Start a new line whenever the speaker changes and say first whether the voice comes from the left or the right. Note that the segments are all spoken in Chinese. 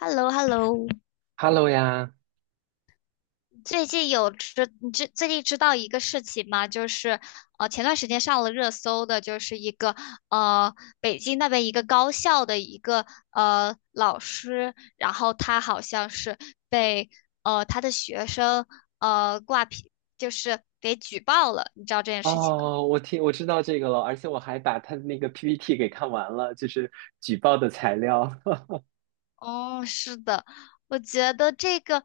left: h e l l o h e l l o
right: Hello 呀。
left: 最近有知你知最近知道一个事情吗？就是前段时间上了热搜的，就是一个呃北京那边一个高校的一个老师，然后他好像是被他的学生挂皮，就是给举报了，你知道这件事情吗？
right: 哦，我知道这个了，而且我还把他的那个 PPT 给看完了，就是举报的材料。
left: 哦，是的，我觉得这个，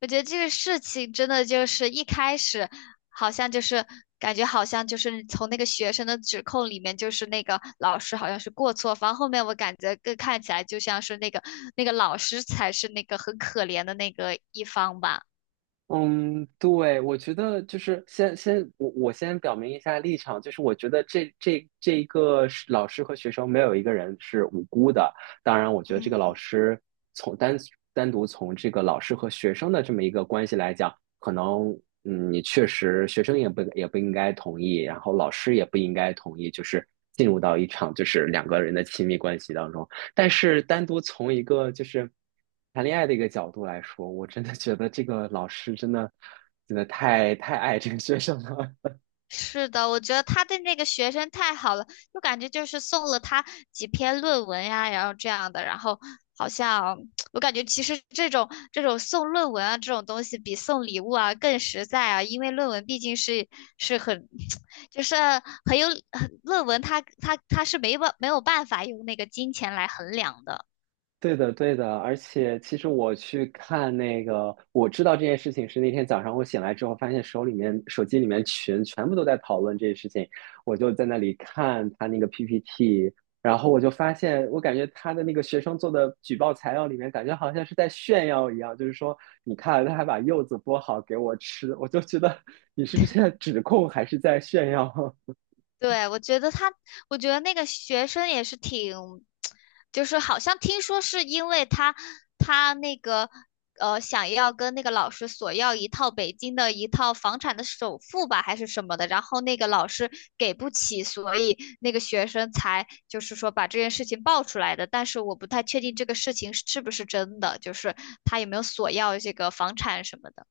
left: 我觉得这个事情真的就是一开始，好像就是感觉好像就是从那个学生的指控里面，就是那个老师好像是过错方，后面我感觉更看起来就像是那个老师才是那个很可怜的那个一方吧。
right: 嗯，对，我觉得就是先我先表明一下立场，就是我觉得这一个是老师和学生没有一个人是无辜的。当然，我觉得这个老
left: 嗯，
right: 师从单单独从这个老师和学生的这么一个关系来讲，可能你确实学生也不应该同意，然后老师也不应该同意，就是进入到一场就是两个人的亲密关系当中。但是单独从一个就是谈恋爱的一个角度来说，我真的觉得这个老师真的太爱这个学生了。
left: 是的，我觉得他对那个学生太好了，就感觉就是送了他几篇论文呀，然后这样的，然后好像 我感觉其实这种送论文啊这种东西比送礼物啊更实在啊，因为论文毕竟是很 就是很有很论文它没有办法用那个金钱来衡量的。
right: 对的，对的，而且其实我去看那个，我知道这件事情是那天早上我醒来之后，发现手机里面群全部都在讨论这件事情，我就在那里看他那个 PPT,然后我就发现，我感觉他的那个学生做的举报材料里面，感觉好像是在炫耀一样，就是说你看他还把柚子剥好给我吃，我就觉得 你是在指控还是在炫耀？
left: 对，我觉得那个学生也是挺，就是好像听说是因为他想要跟那个老师索要一套北京的房产的首付吧，还是什么的，然后那个老师给不起，所以那个学生才就是说把这件事情爆出来的。但是我不太确定这个事情是不是真的，就是他有没有索要这个房产什么的。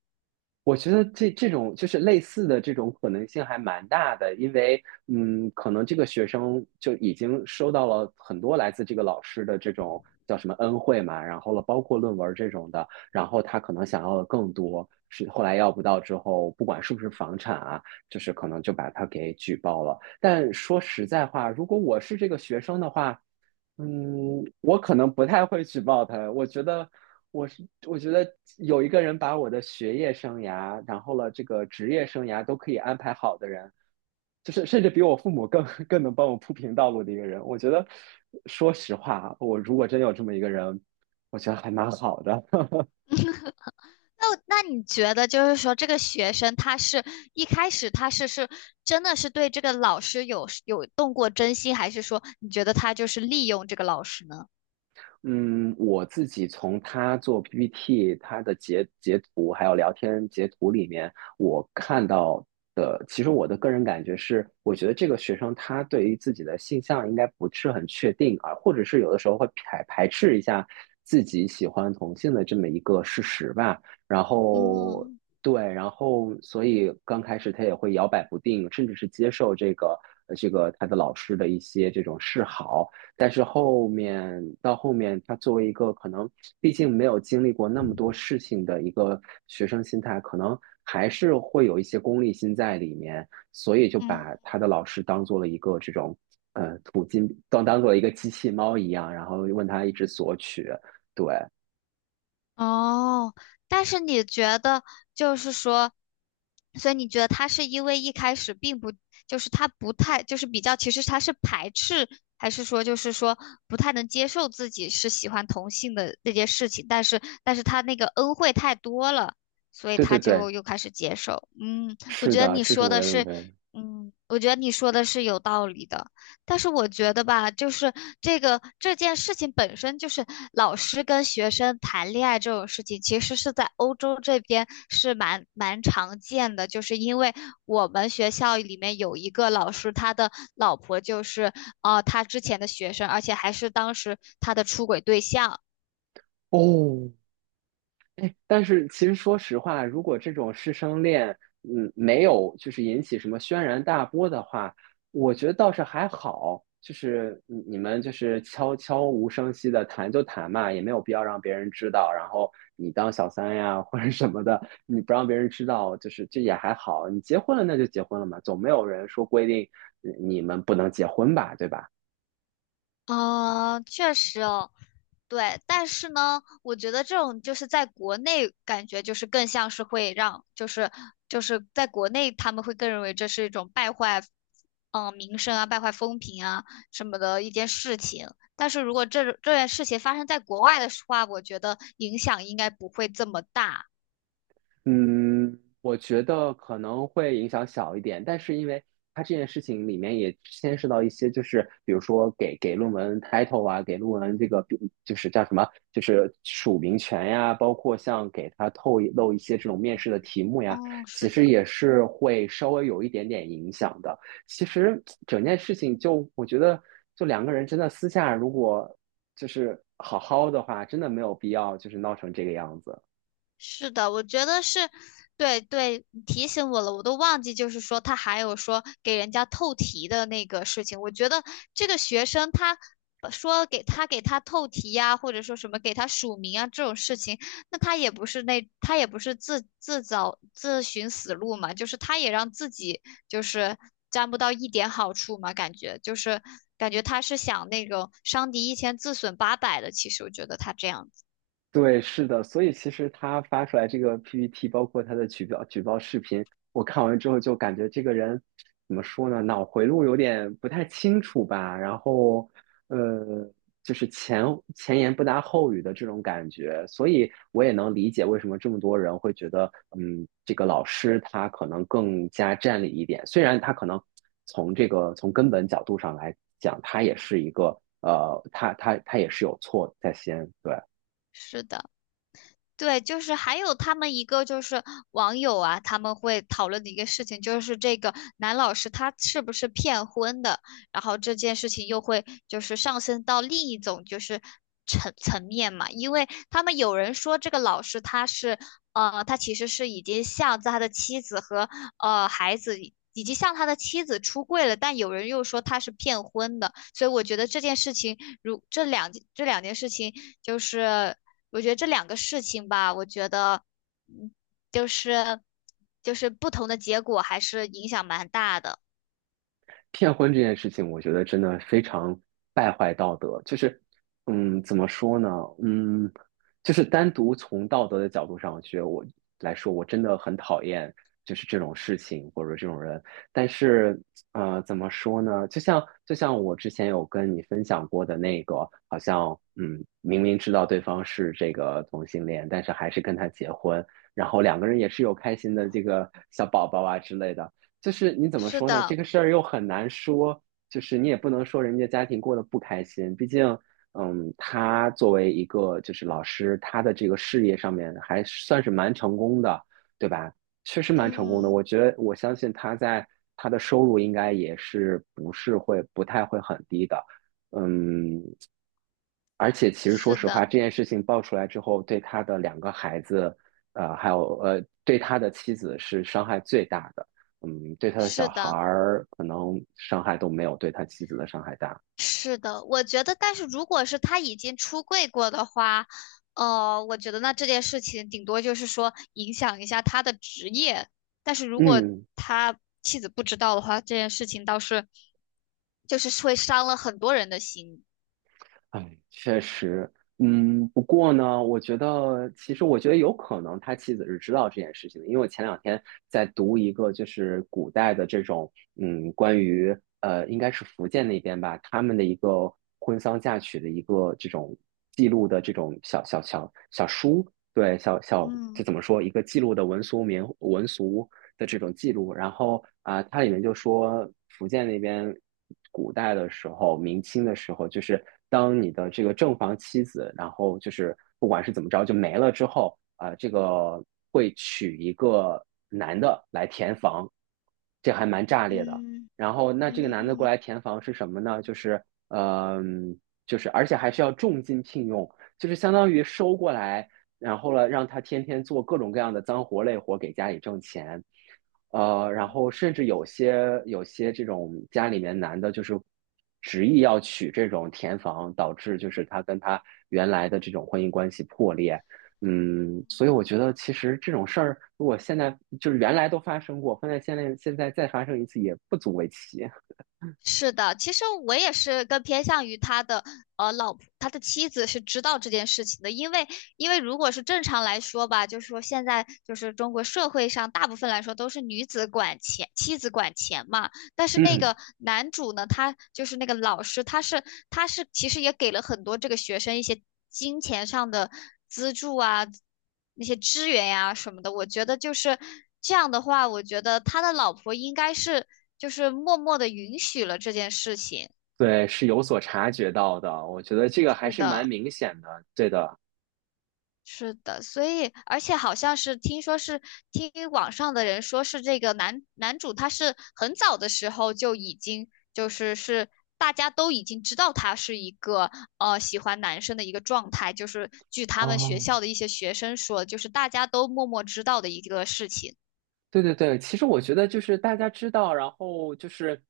right: 我觉得这这种就是类似的这种可能性还蛮大的，因为可能这个学生就已经收到了很多来自这个老师的这种叫什么恩惠嘛，然后了包括论文这种的，然后他可能想要的更多，是后来要不到之后，不管是不是房产啊，就是可能就把他给举报了。但说实在话，如果我是这个学生的话，嗯，我可能不太会举报他。我觉得，我觉得有一个人把我的学业生涯，然后了这个职业生涯都可以安排好的人，就是甚至比我父母更 更能帮我铺平道路的一个人。我觉得，说实话啊，我如果真有这么一个人，我觉得还蛮好的。
left: 那你觉得就是说，这个学生他是一开始他真的是对这个老师有动过真心，还是说你觉得他就是利用这个老师呢？
right: 嗯，我自己从他做 PPT,他的截图，还有聊天截图里面，我看到的，其实我的个人感觉是，我觉得这个学生他对于自己的性向应该不是很确定啊，或者是有的时候会排斥一下自己喜欢同性的这么一个事实吧。然后，
left: 嗯。
right: 对，然后所以刚开始他也会摇摆不定，甚至是接受这个这个他的老师的一些这种示好。但是后面，他作为一个可能毕竟没有经历过那么多事情的一个学生心态，可能还是会有一些功利心在里面，所以就
left: 嗯，
right: 把他的老师当做了一个这种土金当做了一个机器猫一样，然后问他一直索取。对，
left: 哦，但是你觉得就是说，所以你觉得他是因为一开始并不，就是他不太，就是比较，其实他是排斥，还是说就是说不太能接受自己是喜欢同性的这件事情，但是他那个恩惠太多了，所以
right: 对对
left: 他
right: 对，
left: 就又开始接受。嗯，我
right: 是
left: 觉得
right: 的，
left: 你
right: 这是
left: 说
right: 我
left: 的
right: 的认
left: 是，
right: 为。
left: 嗯，我觉得你说的是有道理的。但是我觉得吧，就是这件事情本身就是老师跟学生谈恋爱这种事情，其实是在欧洲这边是蛮常见的。就是因为我们学校里面有一个老师，他的老婆就是他之前的学生，而且还是当时他的出轨对象。
right: 哦，哎，但是其实说实话，如果这种师生恋，嗯，没有就是引起什么轩然大波的话，我觉得倒是还好。就是你们就是悄悄无声息的谈就谈嘛，也没有必要让别人知道。然后你当小三呀或者什么的，你不让别人知道，就是这也还好。你结婚了那就结婚了嘛，总没有人说规定你们不能结婚吧，对吧？
left: 嗯，确实哦，对，但是呢，我觉得这种就是在国内感觉就是更像是会让，就是在国内他们会更认为这是一种败坏，嗯、名声啊，败坏风评啊什么的一件事情。但是如果这件事情发生在国外的话，我觉得影响应该不会这么大。
right: 嗯，我觉得可能会影响小一点，但是因为它这件事情里面也牵涉到一些，就是比如说给论文 title 啊，给论文这个比就是叫什么，就是署名权呀，包括像给它透露一些这种面试的题目呀，
left: 哦，是
right: 其实
left: 的。
right: 也是会稍微有一点点影响的。其实整件事情就我觉得，就两个人真的私下如果就是好好的话，真的没有必要就是闹成这个样子。
left: 是的，我觉得是，对对，你提醒我了，我都忘记，就是说他还有说给人家透题的那个事情。我觉得这个学生他说给他透题呀、或者说什么给他署名啊这种事情，那他也不是自寻死路嘛，就是他也让自己就是沾不到一点好处嘛，感觉就是感觉他是想那种伤敌一千自损八百的，其实我觉得他这样子，
right: 对，是的，所以其实他发出来这个 PPT,包括他的举报视频，我看完之后就感觉这个人怎么说呢，脑回路有点不太清楚吧，然后呃，就是前言不搭后语的这种感觉，所以我也能理解为什么这么多人会觉得，嗯，这个老师他可能更加占理一点，虽然他可能从这个从根本角度上来讲，他也是一个他也是有错在先，对。
left: 是的。对，就是还有他们一个就是网友啊，他们会讨论的一个事情，就是这个男老师他是不是骗婚的，然后这件事情又会就是上升到另一种，就是层面嘛，因为他们有人说这个老师他是，他其实是已经向他的妻子和孩子及向他的妻子出柜了，但有人又说他是骗婚的，所以我觉得这件事情，如这两这两件事情，就是我觉得这两个事情吧，我觉得，嗯，就是就是不同的结果还是影响蛮大的。
right: 骗婚这件事情，我觉得真的非常败坏道德。就是，嗯，怎么说呢？嗯，就是单独从道德的角度上来说，我真的很讨厌就是这种事情或者这种人。但是，呃，怎么说呢？就像我之前有跟你分享过的那个，好像嗯，明明知道对方是这个同性恋，但是还是跟他结婚，然后两个人也是有开心的这个小宝宝啊之类的。就是你怎么
left: 是
right: 说呢？这
left: 的，
right: 个事儿又很难说，就是你也不能说人家家庭过得不开心，毕竟，嗯，他作为一个就是老师，他的这个事业上面还算是蛮成功的，对吧？确实蛮成功的，
left: 嗯，
right: 我觉得我相信他在他的收入应该不是不太会很低的，嗯，而且其实说
left: 是
right: 实话，
left: 的，
right: 这件事情爆出来之后，对他的两个孩子，呃，还有呃，对他的妻子是伤害最大的。嗯，对他的小
left: 是
right: 孩
left: 的。
right: 儿可能伤害都没有对他妻子的伤害大。
left: 是的，我觉得，但是如果是他已经出柜过的话，我觉得那这件事情顶多就是说影响一下他的职业，但是如果
right: 嗯，
left: 他妻子不知道的话，这件事情倒是就是会伤了很多人的心。
right: 哎，确实，嗯，不过呢，我觉得我觉得有可能他妻子是知道这件事情的，因为我前两天在读一个就是古代的这种，嗯，关于呃，应该是福建那边吧，他们的一个婚丧嫁娶的一个这种记录的这种小小小小书，对，这
left: 嗯，
right: 怎么说一个记录的文俗，的这种记录。然后啊、呃它里面就说福建那边古代的时候，明清的时候，就是当你的这个正房妻子，然后就是不管是怎么着就没了之后，啊，呃这个会娶一个男的来填房，这还蛮炸裂的。
left: 嗯，
right: 然后那这个男的过
left: 嗯，
right: 来填房是什么呢？就是嗯、呃就是而且还是要重金聘用，就是相当于收过来然后呢，让他天天做各种各样的脏活累活给家里挣钱，呃，然
left: 嗯。
right: 后甚至有些这种家里面男的，就是执意要娶这种田房，导致就是他跟他原来的这种婚姻关系破裂。嗯，所以我觉得其实这种事儿，如果现在就是原来都发生过，放在现在再发生一次也不足为奇。
left: 是的，其实我也是更偏向于他的老婆，他的妻子是知道这件事情的，因为如果是正常来说吧，就是说现在就是中国社会上大部分来说都是女子管钱，妻子管钱嘛。但是那
right: 嗯，
left: 个男主呢，他就是那个老师，他是其实也给了很多这个学生一些金钱上的资助啊，那些支援呀、什么的。我觉得就是这样的话，我觉得他的老婆应该是就是默默的允许了这件事情。
right: 对，是有所察觉到的，我觉得这个还
left: 是
right: 是蛮
left: 的。
right: 明显的。对的，
left: 是的，所以而且好像是听说是听网上的人说是这个男主他是很早的时候就已经就是是大家都已经知道他是一个喜欢男生的一个状态，就是据他们学
right: 哦。
left: 校的一些学生说，就是大家都默默知道的一个事情。
right: 对对对，其实我觉得就是大家知道，然后就是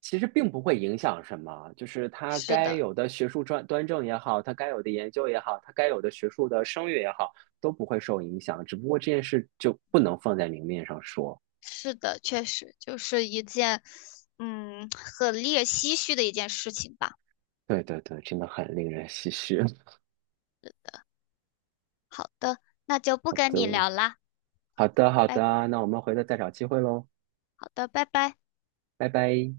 right: 其实并不会影响什么，就是它
left: 是
right: 该
left: 的，
right: 有的学术专端正也好，它该有的研究也好，它该有的学术的声誉也好，都不会受影响。只不过这件事就不能放在明面上说。
left: 是的，确实就是一件很令人唏嘘的一件事情吧。
right: 对对对，真的很令人唏嘘。
left: 好的，那就不
right: 好
left: 跟你
right: 的，
left: 聊啦，
right: 好的，好
left: 拜
right: 的，
left: 拜。
right: 那我们回头再找机会喽，
left: 好的，拜拜。
right: 拜拜。